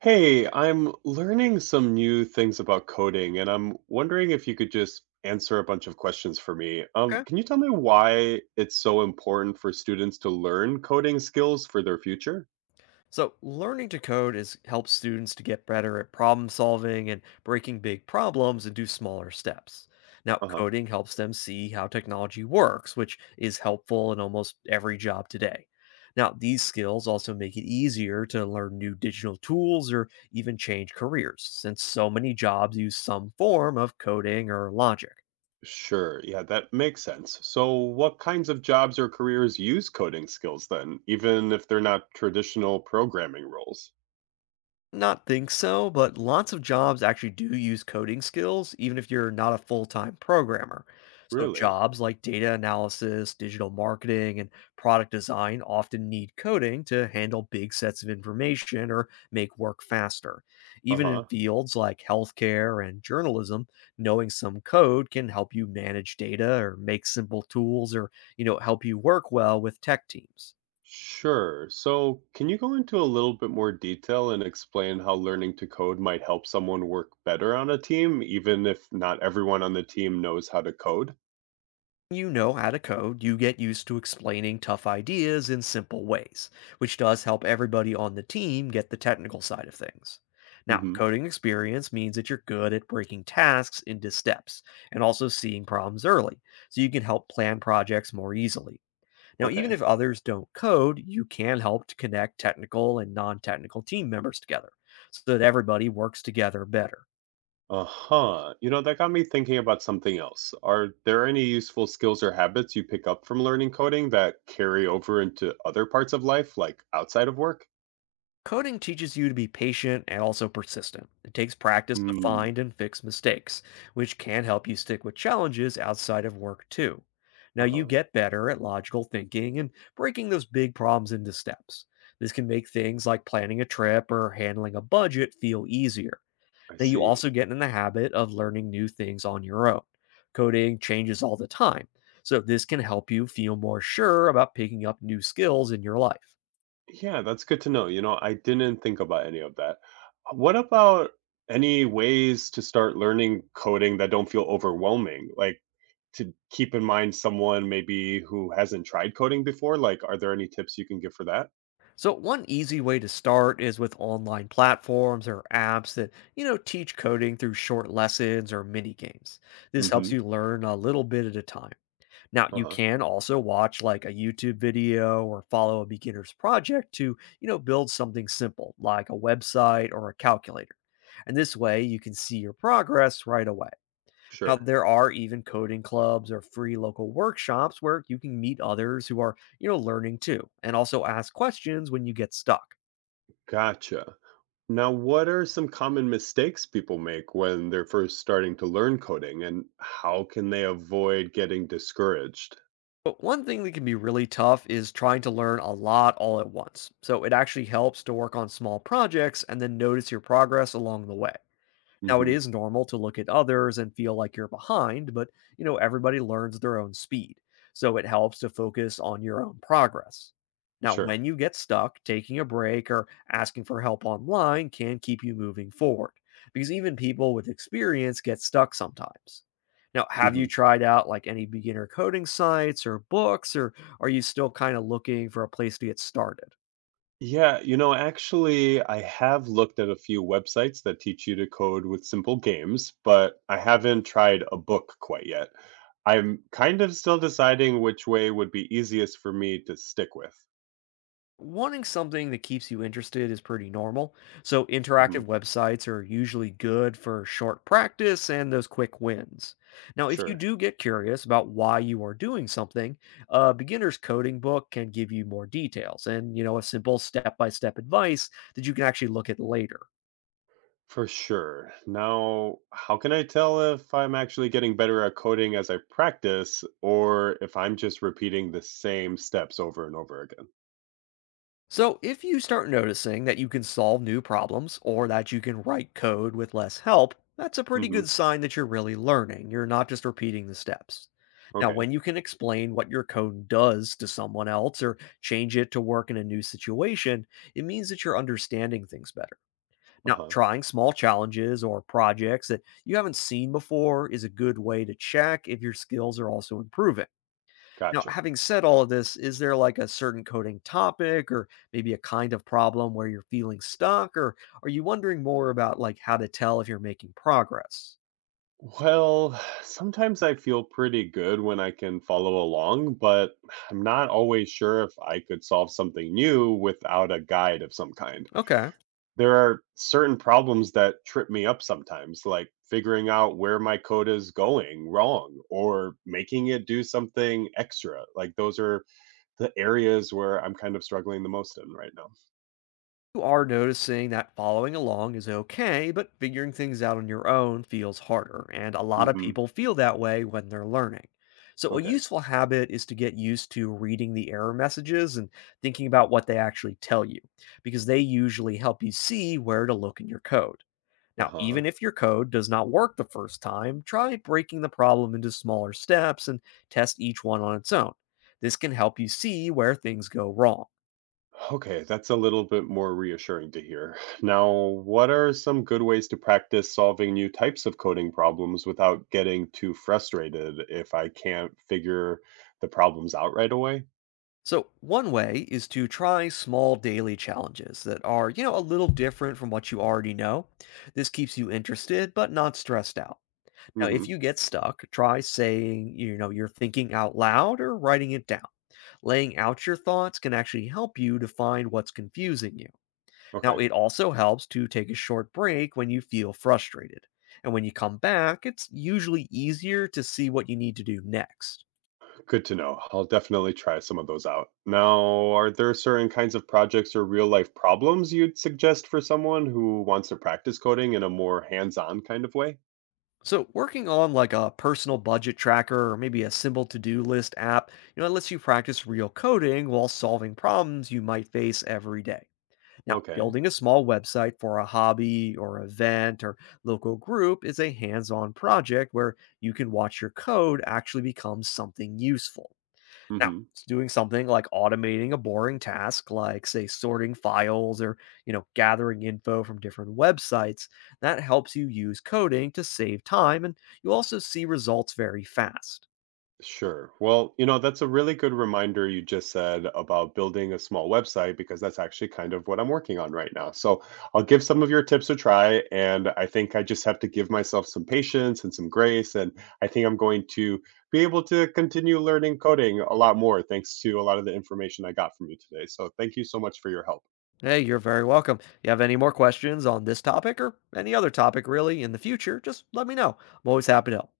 Hey, I'm learning some new things about coding, and I'm wondering if you could just answer a bunch of questions for me. Okay. Can you tell me why it's so important for students to learn coding skills for their future? So, learning to code is helps students to get better at problem solving and breaking big problems into smaller steps. Now, Uh-huh. coding helps them see how technology works, which is helpful in almost every job today. Now, these skills also make it easier to learn new digital tools or even change careers, since so many jobs use some form of coding or logic. Sure. Yeah, that makes sense. So, what kinds of jobs or careers use coding skills then, even if they're not traditional programming roles? Not think so, but lots of jobs actually do use coding skills, even if you're not a full time programmer. So, Really? jobs like data analysis, digital marketing, and product design often need coding to handle big sets of information or make work faster. Even in Uh-huh. fields like healthcare and journalism, knowing some code can help you manage data or make simple tools or help you work well with tech teams. Sure. So, can you go into a little bit more detail and explain how learning to code might help someone work better on a team, even if not everyone on the team knows how to code? You know how to code, you get used to explaining tough ideas in simple ways, which does help everybody on the team get the technical side of things. Now, Hmm. coding experience means that you're good at breaking tasks into steps and also seeing problems early, so you can help plan projects more easily. Now, even Okay. if others don't code, you can help to connect technical and non technical team members together so that everybody works together better. Uh-huh. You know, that got me thinking about something else. Are there any useful skills or habits you pick up from learning coding that carry over into other parts of life, like outside of work? Coding teaches you to be patient and also persistent. It takes practice to Hmm. find and fix mistakes, which can help you stick with challenges outside of work too. Now, you Uh-huh. get better at logical thinking and breaking those big problems into steps. This can make things like planning a trip or handling a budget feel easier. I Now, you see. also get in the habit of learning new things on your own. Coding changes all the time, so this can help you feel more sure about picking up new skills in your life. Yeah, that's good to know. You know, I didn't think about any of that. What about any ways to start learning coding that don't feel overwhelming? Like to keep in mind someone maybe who hasn't tried coding before? Like, are there any tips you can give for that? So one easy way to start is with online platforms or apps that teach coding through short lessons or mini games. This helps Hmm. you learn a little bit at a time. Now, you Uh-huh. can also watch like a YouTube video or follow a beginner's project to build something simple like a website or a calculator. And this way you can see your progress right away. Now, Sure. there are even coding clubs or free local workshops where you can meet others who are learning too, and also ask questions when you get stuck. Gotcha. Now, what are some common mistakes people make when they're first starting to learn coding, and how can they avoid getting discouraged? But one thing that can be really tough is trying to learn a lot all at once. So it actually helps to work on small projects and then notice your progress along the way. Now, it Mm-hmm. is normal to look at others and feel like you're behind, but everybody learns their own speed. So it helps to focus on your own progress. Now, Sure. when you get stuck, taking a break or asking for help online can keep you moving forward because even people with experience get stuck sometimes. Now, have you Mm-hmm. tried out like any beginner coding sites or books, or are you still kind of looking for a place to get started? Yeah, actually, I have looked at a few websites that teach you to code with simple games, but I haven't tried a book quite yet. I'm kind of still deciding which way would be easiest for me to stick with. Wanting something that keeps you interested is pretty normal, so Hmm. interactive websites are usually good for short practice and those quick wins. Now, if you Sure. do get curious about why you are doing something, a beginner's coding book can give you more details and a simple step-by-step advice that you can actually look at later. For sure. Now, how can I tell if I'm actually getting better at coding as I practice or if I'm just repeating the same steps over and over again? So, if you start noticing that you can solve new problems or that you can write code with less help, that's a pretty Hmm. good sign that you're really learning. You're not just repeating the steps. Now, Okay. when you can explain what your code does to someone else or change it to work in a new situation, it means that you're understanding things better. Now, Uh-huh. trying small challenges or projects that you haven't seen before is a good way to check if your skills are also improving. Now, Gotcha. having said all of this, is there like a certain coding topic or maybe a kind of problem where you're feeling stuck, or are you wondering more about like how to tell if you're making progress? Well, sometimes I feel pretty good when I can follow along, but I'm not always sure if I could solve something new without a guide of some kind. Okay. There are certain problems that trip me up sometimes, like figuring out where my code is going wrong or making it do something extra. Like those are the areas where I'm kind of struggling the most in right now. You are noticing that following along is okay, but figuring things out on your own feels harder. And a lot of Mhm. people feel that way when they're learning. So, a Okay. useful habit is to get used to reading the error messages and thinking about what they actually tell you, because they usually help you see where to look in your code. Now, even Uh-huh. if your code does not work the first time, try breaking the problem into smaller steps and test each one on its own. This can help you see where things go wrong. Okay, that's a little bit more reassuring to hear. Now, what are some good ways to practice solving new types of coding problems without getting too frustrated if I can't figure the problems out right away? So, one way is to try small daily challenges that are a little different from what you already know. This keeps you interested but not stressed out. Now, Hmm. if you get stuck, try saying, you're thinking out loud or writing it down. Laying out your thoughts can actually help you to find what's confusing you. Now, Okay, it also helps to take a short break when you feel frustrated. And when you come back, it's usually easier to see what you need to do next. good to know. I'll definitely try some of those out. Now, are there certain kinds of projects or real life problems you'd suggest for someone who wants to practice coding in a more hands on kind of way? So, working on like a personal budget tracker or maybe a simple to do list app, it lets you practice real coding while solving problems you might face every day. Now, Okay. building a small website for a hobby or event or local group is a hands on project where you can watch your code actually become something useful. Now, Hmm. it's doing something like automating a boring task, like, say, sorting files or gathering info from different websites. That helps you use coding to save time, and you also see results very fast. Sure. Well, that's a really good reminder you just said about building a small website because that's actually kind of what I'm working on right now. So I'll give some of your tips a try. And I think I just have to give myself some patience and some grace. And I think I'm going to be able to continue learning coding a lot more thanks to a lot of the information I got from you today. So thank you so much for your help. Hey, you're very welcome. You have any more questions on this topic or any other topic really in the future, just let me know. I'm always happy to help.